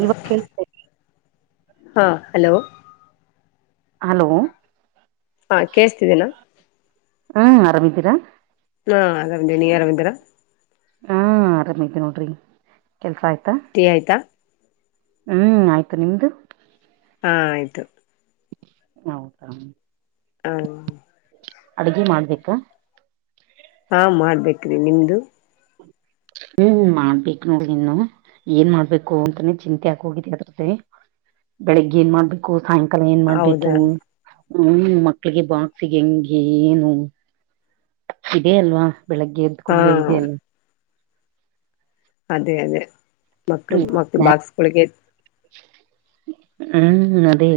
ಇವಾಗ ಕೇಳುಸ್ತ ಐತ್ ಹಾ ಹಲೋ ಹಲೋ ಹಾ ಕೇಳಸ್ತಿದ್ದೀನಾ‌ ಹ್ಮ್ ಆರಾಮಿದ್ದೀರಾ. ಹಾ ಆರಾಮ್ ಇದ್ದೀರಾ ನೀ ಆರಾಮ್ ಇದೀರಾ ಹಾ ಆರಾಮ್ ಇದಿರ್ ನೋಡ್ರಿ ಕೆಲಸ ಆಯ್ತಾ. ಟೀ ಆಯ್ತಾ ಹ್ಮ್ ಆಯ್ತು ನಿಮ್ದು ಹಾ ಆಯ್ತು ಹೌದಾ ಹಾ ಅಡ್ಗೆ ಮಾಡ್ಬೇಕಾ. ಹಾ ಮಾಡ್ಬೇಕ್ರೀ ನಿಮ್ದು ಹ್ಮ್ ಮಾಡ್ಬೇಕ್ ನೋಡ್ ನೀನ್ನ ಏನ್ ಮಾಡ್ಬೇಕು ಅಂತಾನೇ ಚಿಂತೆ ಆಗೋ ಹೋಗಿದೆ ಅದ್ರದ್ದೇ. ಬೆಳಿಗ್ಗೆ ಏನ್ ಮಾಡ್ಬೇಕು ಸಾಯಂಕಾಲ ಏನ್ ಮಾಡ್ಬೇಕು. ಹೌದಾ ಹ್ಮ್ ಮಕ್ಕಳಿಗೆ ಬಾಕ್ಸಗೆ ಹೆಂಗೆ ಏನು ಇದೆ ಅಲ್ವಾ ಬೆಳಗ್ಗೆ ಎದ್ದು ಹಾ ಕೂಡ್ಲೆೇ ಇದೆ ಅಲ್ವಾ ಅದೇ ಅದೇ ಮಕ್ಕ ಮಕ್ಳೂ ಸ್ನಾಕ್ಸ್. ಬಾಕ್ಸ್ಗಳಿಗೆ ಹ್ಮ್ ದೇ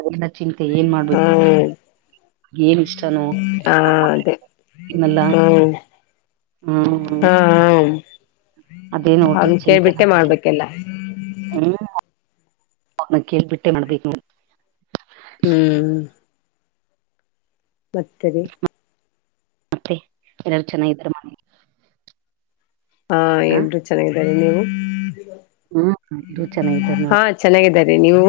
ಅದನ್ನೆ ಚಿಂತೆ ಏನ್ ಮಾಡ್ಬೇಕು. ಹ್ಮ್ ಏನ್ ಇಷ್ಟನೋ ಹ ನಮ್ ಅದೇ ಮಕ್ಕಳಿಗೆ ತಿನಲ್ಲ. ಹ್ಮ್ ಹಾ ಹ್ಮ ಅದೇ ನೋಡ್ರಿ ಅವ್ನ್ ಚಿಂತೆ ಕೇಳ್ಬಿಟ್ಟೆ ನಮಗೆ. ಮಾಡ್ಬೇಕೆಲ್ಲ ಹ್ಮ್ ಅವನ್ನ ಕೇಳಬಿಟ್ಟೇ ಮಾಡಬೇಕ್ ನೋಡ್ರೀ ಹ್ಮ್ ವ್ಯಕ್ತಿಗಳು ಮತ್ತೆ ಎಲ್ಲಾರು ಚೆನ್ನಾಗಿದ್ದಾರೆ ಮನೆ ಹಾ ಮಕ್ಕಳ ಎಲ್ರು ಚೆನ್ನಾಗಿದ್ದಾರೆ ನೀವು ಹ್ಮ ಎಲ್ಲಾರೂ ಚೆನ್ನಾಗಿ ಇದರೇ ಹಾ ನೋಡ್ರಿ. ಚೆನ್ನಾಗಿದ್ದಾರೆ ನೀವು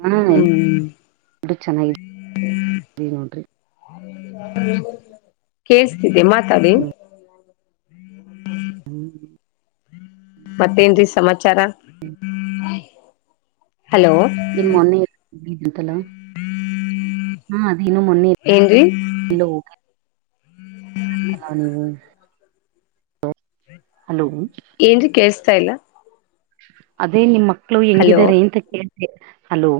ಹಾ ಹ್ಮ್ ಎಲ್ಲಾರೂ ಚೆನ್ನಾಗಿದ್ದಾರೆ ನೋಡ್ರೀ. ಕೇಳಸ್ತಿದ್ದೆ ಮಾತಾಡಿ. ಹ್ಮ್ ಮತ್ತೇನ್ ರೀ ಸಮಾಚಾರ ಹಲೋ ಇನ್ ಮೊನ್ನೆಂತಲ್ಲ ಬಂದಿದ್ದಾಂತ ಅಲ್ಲ ಅದನ್ನು ಮೊನ್ನೆ ಎನ್ರೀ ಲ [unintelligible] ಅವನು ಹಲೋ ಏನ್ರೀ ಕೇಳ್ಸ್ತಾ ಇಲ್ಲ. ಅದೇ ನಿಮ್ಮ್ ಮಕ್ಳು ಹಲೋ ಹೆಂಗಿದ್ದಾರೆ ಅಂತ ಕೇಳ್ತದ ಹಲೋ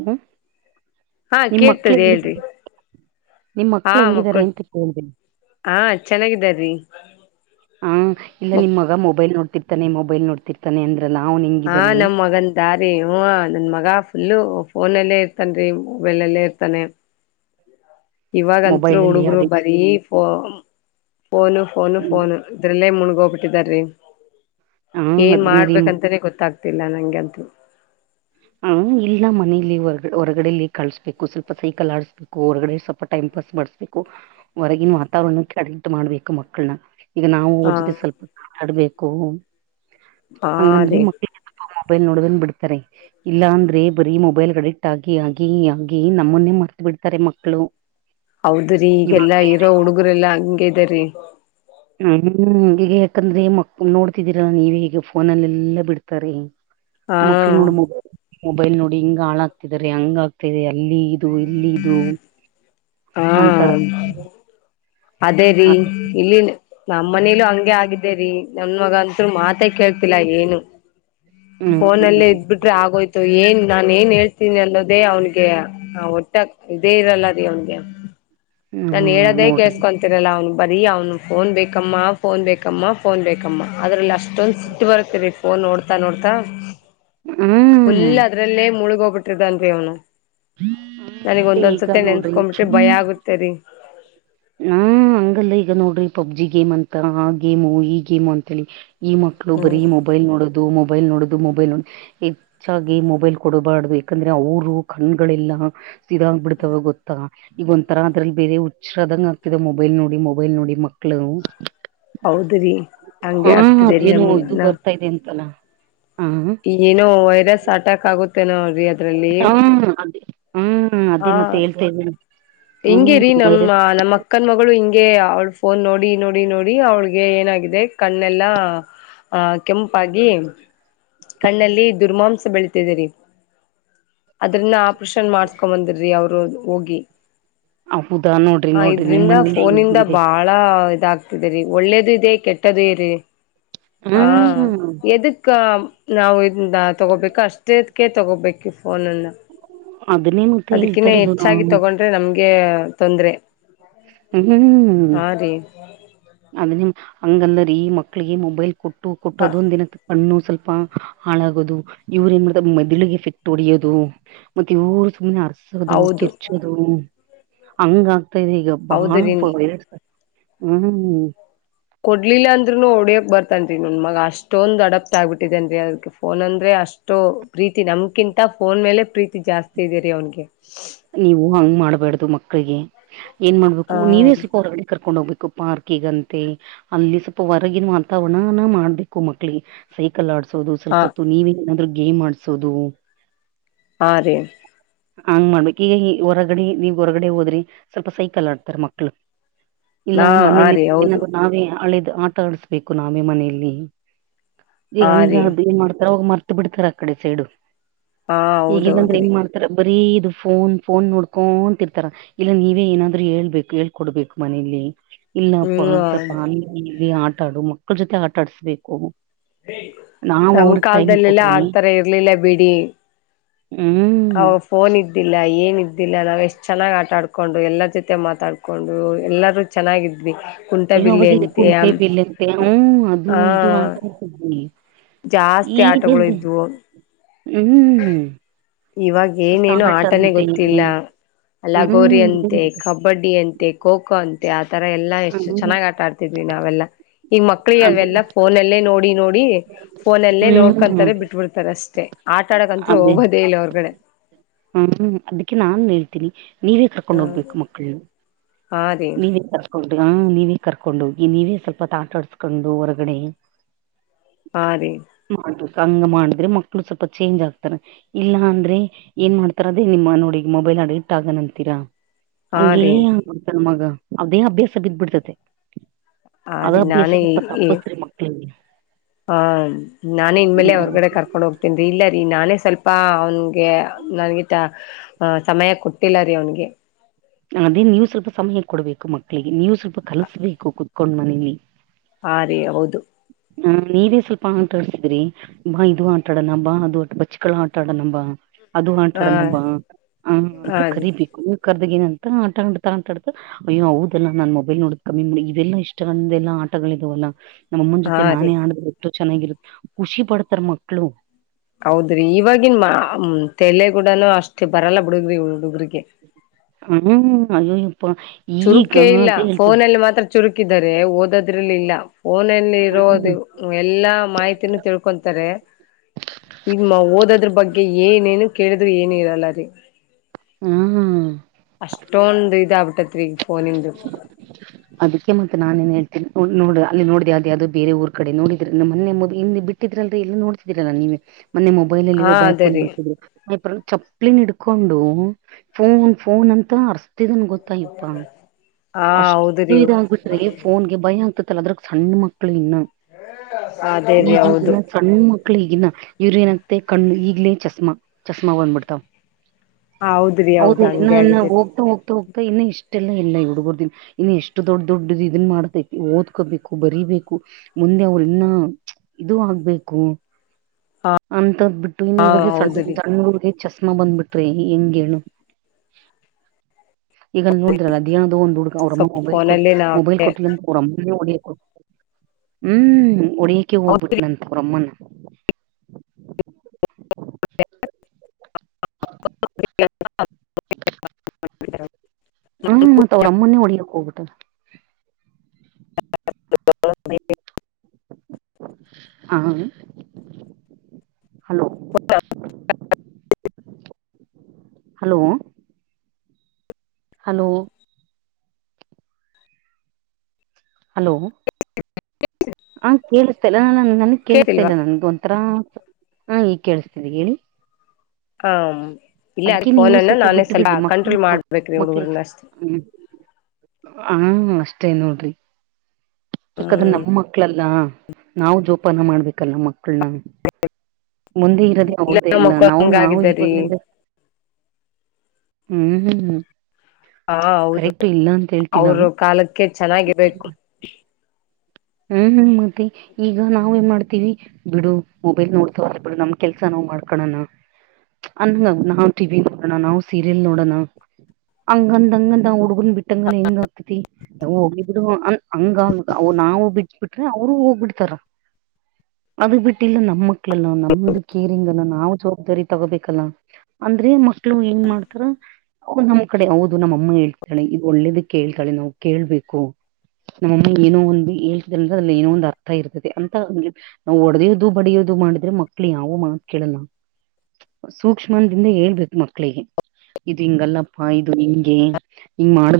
ಹಾ ನಿಮ ಮಕ್ಳ ಕೇಳ್ತದೆ ಹೇಳ್ರಿ ನಿಮ್ ಹಾ ಮಕ್ಳ್ ಹೆಂಗಿದಿದ್ದಾರೆ ಮಕ್ಕಳು ಅಂತ ಕೇಳ್ದೆ ಹಾ ಚೆನ್ನಾಗಿದಾರ್ರೀ ಹಾ ಇಲ್ಲ ಮಕ್ ನಿಮ್ಮ ಮಗ ಮೊಬೈಲ್ ನೋಡ್ತಿರ್ತಾನೆ ಮೊಬೈಲ್ ನೋಡ್ತಿರ್ತಾನೆ ಅಂದ್ರಲ್ಲಾ. ಹಾ ನಮ್ ಮಗನ್ ಯಾರಿ ಹುನ್ ನನ್ ಮಗ ಫುಲ್ಲು ಫೋನಲ್ಲೇ ಇರ್ತಾನ ರಿ ಮೊಬೈಲ್ ಅಲ್ಲೇ ಇರ್ತಾನೆ. ಇವಾಗಂತ್ರು ಮೊಬೈಲಲ್ಲಿ ಹುಡುಗ್ರು ಅಡಿ ಬರೀ ಫೋ ಫೋನು ಫೋನು ಫೋನು ಇದ್ರಲ್ಲೇ ಮುಣಗೋಗ್ಬಿಟ್ಟಿದಾರಿ ಹಾ ಏನ್ ಅದ್ನೇ ರೀ ಮಕ್ಳು ಮಾಡ್ಬೇಕಂತಾನೇ ಗೊತ್ತಾಗ್ತಿಲ್ಲ ನನ್ಗಂತೂ. ಹ ಇಲ್ಲ ಮನಲಿ ಹೊ ಹೊರಗಡೆ ಲ ಕಳಸ್ಬೇಕು ಸ್ವಲ್ಪ ಸೈಕಲ್ ಆಡಸ್ ಬೇಕ್ ಹೊರಗಡೆ ಸ್ವಲ್ಪ ಟೈಮ್ ಪಾಸ್ ಮಾಡ್ಸಬೇಕು. ಹೊರಗಿನ ವಾತಾವರಣ ಕೆಡೆಗಟ್ಟು ಮಾಡ್ಬೇಕು ಮಕ್ಕಳನ ಈಗ ನಾವು ಅವ್ರ ಹಾ ಜೊತೆ ಸ್ವಲ್ಪ ಆಡ್ಬೇಕು ಹಾ ಹಂಗಂದ್ರೆ ರೀ ಮಕ್ಳ ಮೊಬೈಲ್ ನೋಡದನ್ನ ಬಿಡ್ತಾರೆ ಇಲ್ಲ ಅಂದ್ರೆ ಬರೀ ಮೊಬೈಲ್ ಅಡಿಕ್ಟ್ ಆಗಿ ಆಗಿ ಹಂಗೆ ನಮ್ಮನ್ನೇ ಮರ್ತ ಬಿಡ್ತಾರೆ ಮಕ್ಕಳು. ಹೌದ್ರೀ ಇವಾಗ ಈಗೆಲ್ಲಾ ಬೇರೆ. ಇರೋ ಹುಡುಗರೆ ಎಲ್ಲಾ ಹಂಗೆ ಇದ್ದಾರಿ. ಹ್ಮ್ಮ್ ಯಾಕಂದ್ರೆ ಮಕ್ಕಳ್ ನೋಡ್ತಿದ್ದೀರಾ ನೀವೆ ಈಗೆಲ್ ಫೋನ್ನಲ್ಲಾ ಬಿಡ್ತಾರೆ ಹಾ ಮಕ್ಳ ನೋಡ ಮೊಬೈಲ್ ನೋಡಿ ಹಿಂಗ್ ಹಾಳಾಗ್ತಿದಿದ್ದಾರೆ ಹಂಗ ಆಗ್ತಿದೆ ಅಲ್ಲಿ ಇದು ಇಲ್ಲಿ ಇದು ಅಂತಾರೆ. ಹಾ ಅದೇ ರೀ ಇಲ್ಲಿನೂ ನಮ್ಮ ಮನೇಲೂ ಹಂಗೆ ಆಗಿದ್ದೆ ರಿ ನನ್ ಮಗ ಅಂತೂ ಮಾತ ಕೇಳ್ತಿಲ್ಲಾ ಏನು ಹ್ಮ್ ಫೋನಲ್ಲೇ ಇದ್ಬಿಟ್ರೆ ಆಗೋಯ್ತು ಏನ್ ನಾನನ್ ಏನ್ ಹೇಳ್ತೀನಿ ಅನ್ನೋದೇ ಅವನಿಗೆ ಹಾ ಒಟ್ಟಾಗ ಇದೇ ಇರಲ್ಲ ರೀ ಅವನ್ಗೆ ನನ್ ಹ್ಮ್ ಹೇಳದೇ ನೋಡ್ರಿ ಕೊಂತರಲ್ಲ ಅವ್ನು ಬರೀ ಅವ್ನು ಫೋನ್ ಬೇಕಮ್ಮ ಫೋನ್ ಬೇಕಮ್ಮ ಫೋನ್ ಬೇಕಮ್ಮ ಅದ್ರಲ್ಲಿ ಅಷ್ಟೊಂದ ಸಿಟ್ಟ್ ಬರ್ ರಿ ಫೋನ್ ನೋಡ್ತಾ ನೋಡ್ತಾ. ಹ್ಮ್ ಫುಲ್ ಅದ್ರಲ್ಲೇ ಮುಳಗ್ ಹೋಗ್ಬಿಟ್ಟ್ರಿದಾನ್ರಿ ಅವನು ನನಗ್ ಅದೇ ಈಗ ಒಂದೊಂದ್ಸತಿ ನೋಡ್ರಿ ನೆನಸ್ಕೊಕೊಂಡು ಬಿಟ್ರೆ ಭಯ ಆಗುತೇರಿ ರಿ. ಹಾ ಹಂಗಲ್ಲ ಈಗ ನೋಡ್ರಿ ಪಬ್ಜಿ ಗೇಮ್ ಅಂತ ಆ ಗೇಮು ಈ ಗೇಮು ಅಂತೇಳಿ ಈ ಮಕ್ಳ ಳು ಹ್ಮ್ ಬರಿ ಮೊಬೈಲ್ ನೋಡೋದು ಮೊಬೈಲ್ ನೋಡೋದು ಮೊಬೈಲ್ ನೋಡೋದು ಹೆಚ್ಚಾಗಿ ಮೊಬೈಲ್ ಕೊಡಬಾರ್ದು ಯಾಕಂದ್ರೆ ಅವರು ಕಣ್ಗಳೆಲ್ಲ ಸಿದೋಗ್ ಬಿಡ್ತವ ಗೊತ್ತಾ ಈಗ ಒಂಥರ ಅದ್ರಲ್ಲಿ ಬೇರೆ ಶ್ರದ್ಧಾಂಗ ಆಗ್ತಿದ ಮೊಬೈಲ್ ನೋಡಿ ಮೊಬೈಲ್ ನೋಡಿ ಮಕ್ಕಳು. ಹೌದ್ರಿ ಹಂಗೆ ಹಾ ಆಗ್ತಿದೆ ರೀ ಅದೇನೊ ನಮ್ಗ ಇದು ನಾ ಬರ್ತಾ ಇದೆ ಅಂತಲ್ಲ. ಹ ಏನೋ ವೈರಸ್ ಅಟ್ಯಾಕ್ ಆಗುತ್ತೆನೊ ರಿ ಅದು. ಹ್ಮ ಅದೇ ಹ್ಮ್ ಅದೇ ಮತ್ತೆ ಹೇಳ್ತಾ ಇದ್ದೀನಿ. ಹ್ಮ್ ಹೆಂಗೆ ರಿ ನಮ್ಮ ವೈರಸ್ ನಮ್ಮ ಅಕ್ಕನ್ ಮಗಳು ಹಿಂಗೆ ಅವಳ ಫೋನ್ ನೋಡಿ ನೋಡಿ ನೋಡಿ ಅವಳಿಗೆ ಏನಾಗಿದೆ ಕಣ್ಣೆಲ್ಲಾ ಆ ಕೆಂಪಾಗಿ ಕಣ್ಣಲ್ಲಿ ದುರ್ಮಾಂಸ ಬೆಳದಿದೆ ರಿ. ಅದ್ರನ್ನ ಆಪ್ರೇಷನ್ ಮಾಡಸ್ಕೊ ಬಂದಿರ್ರಿ ಅವರು ಹೋಗಿ. ಹೌದಾ ನೋಡ ಹ ಇದ್ರಿಂದ ಫೋನ ಇಂದ ಬಾಳ ಇದ್ದಾಗ ತಿದೇರಿ ಒಳ್ಳೇದು ಇದೆ ಕೆಟ್ಟದು ಇದೇ ಹಾ ಹ್ಮ್ ಎದ್ದಕ್ ನಾವು ಇದ ತಗೋಬೇಕು ಅಷ್ಟೇದ್ಕ ತಗೋಬೇಕು ಫೋನನ್ನ ಅದನ್ನೇ ಮತ್ತೆ ಹೇಳ್ತಾ ಇರೋದು ನಾವು ಆದ್ರೆ ನಮ್ಗೆ ತೊಂದ್ರೆ. ಹ್ಮ್ ಹಾ ರೀ ಅದ ನಿ ಹಂಗಲ್ಲರಿ ಈ ಮಕ್ಕಳಿಗೆ ಮೊಬೈಲ್ ಕೊಟ್ಟ ಹ [unintelligible] ಹಾಳಾಗೋದು ಇವ್ರ ಏನ್ ಮಾಡ್ತ ಮೆದುಳಿಗೆ ಎಫೆಕ್ಟ್ ಹೊಡಿಯೋದು [unintelligible] ಮತ್ತ ಇವರು ಸುಮ್ಮನೆ [unintelligible] ದು ಹೌದು ಕಿರ್ಚ್ಚೋದು ಹಂಗ ಆಗ್ತಾ ಇದೆ ಈಗ ಬಾಳ ಹೌದು ರೀ ವೈ ಹುಂ ಕೊಡ್ಲಿಲ್ಲ ಅಂದ್ರುನು ಹೊಡ್ಯಕ್ ಬರ್ತನ್ ನನ್ ಮಗ ಅಷ್ಟೊಂದು ಅಡಪಟ್ ಆಗ್ಬಿಟ್ಟಿದಾನ್ ರಿ ಅದಕೇ ಫೋನ್ ಅಂದ್ರೆ ಅಷ್ಟು ಪ್ರೀತಿ ನಮ್ಕಿಂತ ಫೋನ್ ಮೇಲೆ ಪ್ರೀತಿ ಜಾಸ್ತಿ ಇದೇರಿ ಅವನ್ಗೆ ನೀವು ಹಂಗ್ ಮಾಡ್ಬೇಡ್ದು ಮಕ್ಕಳಿಗೆ ಏನ್ ಮಾಡ್ಬೇಕು ಹಾ ನೀವೇ ಸ್ವಲ್ಪ ಹೊರಗಡೆ ಕರ್ಕೊಂಡ್ ಹೋಗ್ಬೇಕು ಪಾರ್ಕಿಗಂತೆ ಅಲ್ಲಿ ಸ್ವಲ್ಪ ಹೊರಗಿನ ವಾತಾವರಣಾನ ಮಾಡ್ಬೇಕು ಮಕ್ಕಳಿಗೆ ಸೈಕಲ್ ಆಡ್ಸೋದು ಹಾ ಸ್ವಲ್ಪ ಹೊತ್ತು ನೀವೇ ಏನಾದ್ರು ಗೇಮ್ ಆಡ್ಸೋದು ಹಾ ರೀ ಹಂಗ್ ಮಾಡ್ಬೇಕ ಈಗ ಈ ಹೊರಗಡೆ ನೀವ್ ಹೊರಗಡೆ ಹೋದ್ರೆ ಸ್ವಲ್ಪ ಸೈಕಲ್ ಆಡ್ತಾರೆ ಮಕ್ಕಳ ಇಲ್ಲಾ ಹಾ ಹಾ ಮನೇೆಯಲ್ಲಿ ರೀ ಹೌದು ಏನಾದ ನಾವೇ ಹಳೇಧ್ ಆಟ ಆಡಸಬೇಕ ನಾವೇ ಮನೆಯಲ್ಲಿ ಈಗ ಹಾ ಹಂಗ ರೀ ಅ ದೀನ್ ಮಾಡ್ತಾರ ಅವಾಗ ಮರ್ತ ಬಿಡ್ತಾರ ಆಕಡೆ ಸೈಡು ಹಾ ಈಗಲ್ಲಾಂದ್ರೆ ಹೌದೌದ್ರಿ ಹೆಂಗ ಮಾಡ್ತ ರ ಬರೀ ಇದು [unintelligible] ಫೋನ್ ಫೋನ್ ನೋಡ್ಕೊಂತಿರ್ತಾರ ಇಲ್ಲ ನೀವೇ ಏನಾದ್ರು ಹೇಳ್ಬೇಕು ಹೇಳ್ಕೊಡ್ಬೇಕು ಮನೇಲಿ ಇಲ್ಲಪ್ಪಾ ಸ್ವಲ್ಪ ಹ್ಮ್ ಅಲ್ಲಿ ಇಲ್ಲಿ ಆಟಾಡು ಮಕ್ಕಳ ಜೊತೆ ಆಟಾಡ್ಸ್ಬೇಕು ನಮ್ಮ ಕಾಲದಲ್ಲೆಲ್ಲ ಕೊಟ್ರಿ ಆತರ ಇರ್ಲಿಲ್ಲ ಬಿಡಿ ಹುಂ ಅವಾಗ ಫೋನ್ ಇದ್ದಿಲ್ಲಾ ಏನಿದ್ದಿಲ್ಲಾ ನಾವು ಎಷ್ಟು ಚೆನ್ನಾಗ್ ಆಟ ಆಡ್ ಕೊಂಡು ಎಲ್ಲರ ಜೊತೆ ಮಾತಾಡ್ ಕೊಂಡು ಎಲ್ಲಾರು ಚೆನ್ನಾಗಿದ್ವಿ ಅಯ್ಯೋ ಕುಂಟಬಿಲ್ಲೆ ಅವಾಗ ಅಂತೆ ಕುಂಟೆ ಬಿಲ್ಲಂತೆ ಹೂ ಅದು ಆ ಇದು ಆಟ ಜಾಸ್ತಿ ಆಟಗಳು ಇದ್ವು [unintelligible] ಇವಾಗ ಏನೇನು ಸಾಲ್ಟ್ ಆಟನೇ ಅಂತೆ ಗೊತ್ತಿಲ್ಲಾ ಲಗೋರಿ ಹ್ಮ್ ಅಂತೆ, ಕಬಡ್ಡಿ ಅಂತೆ, ಖೋ ಖೋ ಅಂತೆ, ಆ ತರಾ ಎಲ್ಲಾ ಎಷ್ಟು ಚೆನ್ನಾಗ್ ಆಟ ಆಡ್ತ ತಿದ್ವಿ ನಾವೆಲ್ಲಾ ಈಗ ಮಕ್ಕಳಿಗೆ ಅದೇ ಅವೆಲ್ಲಾ ಮತ್ತೆ, ಫೋನಲ್ಲೇ ನೋಡಿ ನೋಡಿ ಫೋನಲ್ಲೇ ಹ್ಮ್ ಅದೇ ಹ್ಮ್ ನೋಡ್ಕೊಂತಾರೆ ಬಿಟ್ಬಿಡ್ತಾರ ಅಷ್ಟೇ ಆಟ ಕಂತೂ ಅದೇ ಹೋಗೋದೇ ಇಲ್ಲ ಹೋರಗಡೆ ಹ್ಮ್ ಅದಕ್ಕೆ ನಾನ್ ಹೇಳ್ತೀನಿ ನೀವೇ ಹ ಕರ್ಕೊಂಡ್ ಹೋಗ್ಬೇಕು ಮಕ್ಕಳ್ನ ಹಾ ರೀ ನೀವೇ ಕರ್ಕೊಂಡು ಹೋಗಿ ನೀವೇ ಕರ್ಕೊಂಡು ಹೋಗಿ ನೀವೇ ಸ್ವಲ್ಪಹೊತ ಆಟಾಡ್ಸ್ಕೊಂಡು ಹೊರಗಡೆ ಆ ರೀ ಮಾಡ ಸಂಗ ಮಾಡಿದ್ರೆ ಮಕ್ಕಳು ಸ್ವಲ್ಪ ಚೇಂಜ್ ಆಗ್ತಾರೆ ಇಲ್ಲ ಅಂದ್ರೆ ಏನ್ ಮಾಡ್ತಾರ ಅದೇ ನಿಮ್ಮ ನೋಡಿ ಮೊಬೈಲ್ ಅಡಿಕ್ಟ್ ಆಗನ್ ಅಂತೀರಾ ಹಾ ಹಂಗೆ ರೀ ಆಗ್ಬಿಡ್ತಾನ್ ಮಗ ಅವ್ವೆ ಅಭ್ಯಾಸ ಬಿದ್ದ ಬಿಡ್ತತೆ ಆ ಅದ ರೀ ಬೇಸ ನಾನೇ [unintelligible] ತಪ್ಪಿಸ್ರಿ ಮಕ್ಕಳಿಗೆ ಹಾ ನಾನೆ ಇನ್ಮೇಲೆ ಹೊರಗಡೆ ಕರ್ಕೊಂಡು ಹೋಗ ರಿ ಇಲ್ಲಾ ರೀ ನಾನೇ ಸ್ವಲ್ಪ ಅವನ್ಗೆ ನನ್ಗ [unintelligible] ಆ ಸಮಯ ಕೊಟ್ಟಿಲ್ಲ ರೀ ಅವ್ನಿಗೆ ಅದೇ ನೀವು ಸ್ವಲ್ಪ ಸಮಯ ಕೊಡ್ಬೇಕು ಮಕ್ಕಳಿಗೆ ನೀವು ಸ್ವಲ್ಪ ಕಲ್ಸಬೇಕು ಕುತ್ಕೊಂಡ್ ಮನೇಲಿ ಹಾ ರೀ ಹೌದು ಹ ನೀವೇ ಸ್ವಲ್ಪ ಹಂಗ ತೋರ್ಸಿದ್ರಿ ಇದು ಆಟಾಡಣ ಬಾ ಅದು ಬಚ್ಚಕೊಳ ಆಟಾಡನ ಬಾ ಅದು ಹಾ ಆಂಟಾಡನ ಬಾ ಹ ಅಂತ ಹಾ ರೀ ಕರಿಬೇಕು ಕರ್ದಗ ನ ಅಂತ ಆಟಾಡ್ತಾ ಆಟಾಡ್ತಾ ಅಯ್ಯೋ ಹೌದಲ್ಲಾ ನಾನ್ ಮೊಬೈಲ್ ನೋಡ ಕಮ್ಮಿ ಇವೆಲ್ಲ ಇಷ್ಟವಂದ ಎಲ್ಲಾ ಆಟಗಳಿದಾವಲ್ಲ ನಮ್ಮಮ್ಮನ ಜೊತೆ ಹಾ ರೀ ನಾನೇ ಆಡಿದ್ರೆ ಎಷ್ಟೋ ಚನ್ನಾಗಿರುತ್ತೆ ಖುಷಿ ಪಡ್ತಾರ್ ಮಕ್ಳು ಹೌದ್ರಿ ಇವಾಗಿನ್ ತೆಲೆಗೂಡನ ಅಷ್ಟೇ ಬರಲ್ಲ ಬಿುಡುಗ್ರಿ ಹುಗ್ರಿಗೆ ಹ್ಮ್ ಅಯ್ಯಯ್ಯಪ್ಪ ಚುರುಕೇ ಇಲ್ಲ ಫೋನ ಅಲ್ಲಿ ಮಾತ್ರ ಚುರುಕಿದ್ದಾರೆ ಓದೋದ್ರಲ್ಲಿ ಇಲ್ಲ ಫೋನಲ್ಲಿ ಇರೋದು ಹ್ಮ್ ಎಲ್ಲಾ ಮಾಹಿತಿನೂ ತಿಳ್ಕೊಂತಾರೆ ಮೊ ಓದೋದ್ರ ಬಗ್ಗೆ ಏನೇನು ಕೇಳಿದ್ರು ಏನ ಇರಲ್ಲ ರೀ [inaudible] [inaudible] ಅಷ್ಟೊಂದು ಇದ ಆಗಾ ಬಿಟ್ಟತ್ರಿ ಈ ಫೋನಿಂದು ಅದಕ್ಕೆ ಮತ್ ನಾನೇನ್ ಹೇಳ್ತೇ ನೋಡ ಅಲ್ಲಿ ನೋಡ್ರ ಯಾವ್ದ ಯಾವ್ದ ಬೇರೆ ಊರ ಕಡೆ ನೋಡ್ರ ನಮ್ಮ ಮಮದ ಹಿಂದ ಬಿಟ್ಟ ಇದ್ರಲ್ರಿ ಇಲ್ಲ ನೋಡ್ತಿದೀರಲ್ಲ ನೀವೇ ಮೊನ್ನೆ ಮೊಬೈಲ್ ಅಲ್ಲಿ ಹಾ ಒಬ್ಬ ಎಪ್ ಅದೇ ಬಂದ ರೀ ಬಿಟ್ಟುದು ಒಬ್ಬರು ಚಪ್ಪಲಿನ್ ಹಿಡ್ಕೊಂಡು ಫೋನ್ ಫೋನ್ ಅಂತ ಅರ್ಸ್ತಿದನ್ ಗೊತ್ತಾಹಿಪ್ಪಾ ಹಾ ಅಷ್ಟು ಹೌದ್ರಿ ಇದ ಆಗ್ಬಿಟ್ರೆ ಫೋನ್ಗೆ ಭಯ ಆಗ್ತತ್ತಲ್ಲ ಅದ್ರ ಸಣ್ಣ ಮಕ್ಳು ಇನ್ನ ಅದೇ [inaudible] ರೀ ಈಗ ಹೌದು ದಿನ ಸಣ್ಣ ಮಕ್ಳು ಈಗ ಇನ್ನ ಯುರಿಯನ್ ಅಂತೇ ಕಣ್ಣು ಈಗ್ಲೇ ಚಸ್ಮಾ ಚಸ್ಮಾ ಬಂದ್ಬಿಡ್ತಾವ ಹೌದ್ರಿ [inaudible] ಹೌದ ಹೌದು ಇನ್ನು ಹಂಗೆ ಇನ್ನು ಆಗಿದ್ದೇರಿ ಹೋಗ್ತಾ ಹೋಗ್ತಾ ಹೋಗ್ತಾ ಇನ್ನು ಇಷ್ಟೆಲ್ಲಾ ಇಲ್ಲ ಹುಡಗುರ ಇನ್ನು ಎಷ್ಟು ದೊಡ್ಡ ದೊಡ್ಡ ಇದನ್ ಮಾಡ್ತತಿ ಓದ್ಕೋಬೇಕು ಬರಿಬೇಕು ಮುಂದೆ ಅವ ಇನ್ನ ಇದು ಆಗ್ಬೇಕು ಹಾ ಅಂತಂದ್ ಬಿಟ್ಟು ಇನ್ನು ಹಾ ಇವಾಗ ಹೌದ್ರಿ ಸಣ್ಣಣೂರಿಗೆ ಚಸ್ಮಾ ಬಂದ್ಬಿಟ್ರಿ ಹೆಂಗೇನು [inaudible] ಈಗ ನೋಡಿದ್ರಲ್ಲ ಅ ದೇನ ಅದ ಒಂದ್ ಹುಡುಗ ಅವ್ರಮ್ಮ ಸ್ವಲ್ಪ ಮೊಬೈಲ್ ಫೋನಲ್ಲಿ ನಾವ್ ಮೊಬೈಲ್ ಕೊಟ್ಟಲಂತ ಅಮ್ಮನ್ನ ಹೊಡಿಯೋಕೆ ಹ್ಮ್ ಹೊಡಿಯಕೆ ಹೌದ್ರಿ ಹೋಗ್ಬಿಟ್ನಂತೆ ಅವರ ಅಮ್ಮನ [unintelligible] ಹ್ಮ್ ಮತ್ ಅವ್ರ ಅಮ್ಮನೆೇ ಹೊಡಿಯಕ್ ಹೋಗ್ಬಿಟ್ಟವ್ನೇ [unintelligible] ಹಾ [inaudible] ಹಲೋ [unintelligible] ಹಲೋ ಹಲೋ ಹಲೋ [inaudible] ಹ ಕೇಳಿಸತಲ್ಲ ನ ಕೇಳಿಸ್ತಾ ಇಲ್ಲ ಕೇಳ್ತಿಲ್ವಾ ನನ್ಗ ಒಂಥರಾ [inaudible] ಹ ಈಗ ಕೇಳಿಸಸ್ತಿದೆ ಹೇಳಿ ಹ ಇಲ್ಲ ಅದ ಅದಕ್ಕೆ ನೀವು ಫೋನನ್ನ ನಾನೇ ಬಿಟ್ಟು ಸ್ವಲ್ಪ ಬಿಡ್ರಿ ಕಂಟ್ರೋಲ್ ಮಕ್ಳ ಮಾಡ್ಬೇಕ ರೀ ಹುಡುಗರನ ಹ ಅಷ್ಟೇ ನೋಡ್ರಿ ಯಾಕಾದ್ರೆ ಹ್ಮ್ ನಮ್ ಮಕ್ಳಲ್ಲಾ ನಾವು ಜೋಪಾನ ಮಾಡ್ಬೇಕಲ್ಲ ಮಕ್ಳನಾ [inaudible] ಮುಂದೆ ಇರದೆ ಇಲ್ಲ ಅವ್ರ್ದೇ ಯಲ್ಲ ಮಕ್ಕಳು ನಾವ್ ನಾವ್ ಹಂಗಾಗಿದ್ದಾರೀ ಇವಾಗಲಿಂದ ಹ್ಮ್ ಹ್ಮ್ ಹ್ಮ್ ಹಾ [inaudible] ಹೌದು ಕರೆಕ್ಟ ಇಲ್ಲ ಅಂತ ಹೇಳ್ತಿಲ್ಲ ಅವ್ರ ಕಾಲಕ್ಕೆ ಚೆನ್ನಾಗಿರ್ಬೇಕು ಹ್ಮ್... ಮತ್ತೆ ಈಗ ನಾವೇನ್ ಮಾಡ್ತೀವಿ ಬಿಡು ಮೊಬೈಲ್ ನೋಡ್ತಾವಲ್ಲ ಬಿಡು ನಮ್ ಕೆಲ್ಸ ನಾವ್ ಮಾಡ್ಕೋಣ ಹಂಗದ ನಾವು ಟಿವಿ ನೋಡೋಣ ಸೀರಿಯಲ್ ನೋಡೋಣ [inaudible] ಹಂಗಡ ಹಂಗದ ಅವ ಹು ಹಂಗ ಬಿಟ್ಟಂಗಲ್ಲ ಹೆಂಗ ಆಗ್ತತಿ ಹಾ ಹೋಗಲಿ ಬಿಡು ಹಂಗ ಹಂಗ ಆ ನಾವು ಬಿಟ್ಟಬಿಟ್ರೆ ಅವರು ಹೋಗ್ಬಿಡ್ತಾರ [inaudible] ಅದ ಬಿಟ್ಟ ಇಲ್ಲ ನಮ್ಮಕ್ ಮಕ್ಕಳನ ನಮ್ದು ಕೀರಿಂಗ ನಾವ್ ಜವಾಬ್ದಾರಿ ತೊ ತಗೋಬೇಕಲ್ಲ [inaudible] ಅಂದ್ರೆ ಮಕ್ಳು ಏನ್ ಮಾಡ್ತಾರ ತಪ್ ಒಹ್ ನಮ್ಮ್ ಕಡೆ ಹೌದು ನಮ್ಮ ಮಮ್ಮಿ ಹೇಳತಾಳೆ ಇದ ಒಳ್ಳಿದಕ್ಕೆ ಹೇಳತಾಳೆ ನಾವು ಕೇಳಬೇಕು. ನಮ್ಮಮ್ಮ ಏನೋ ಒಂದು ಹೇಳತಾ ಇದಾಳ ಅದರಲ್ಲಿ ಏನೋ ಒಂದ ಅರ್ಥ [unintelligible] ಇರ್ತದೆ ಅಂತ ನಾವು ಹೊಡದಿಯೋದು ಬಡಿಯೋದು ಮಾಡಿದ್ರೆ ಮಕ್ಳು ಯಾವ ಮಾತ್ ಕೇಳಲ್ಲ ಸೂಕ್ಷ್ಮದಿಂದ ಹೇಳ್ಬೇಕು ಮಕ್ಕಳಿಗೆ ಇದು ಹಿಂಗಲ್ಲಪ್ಪ ಇದು ಹಿಂಗೆ ಹಿಂಗು ಮಾಡ್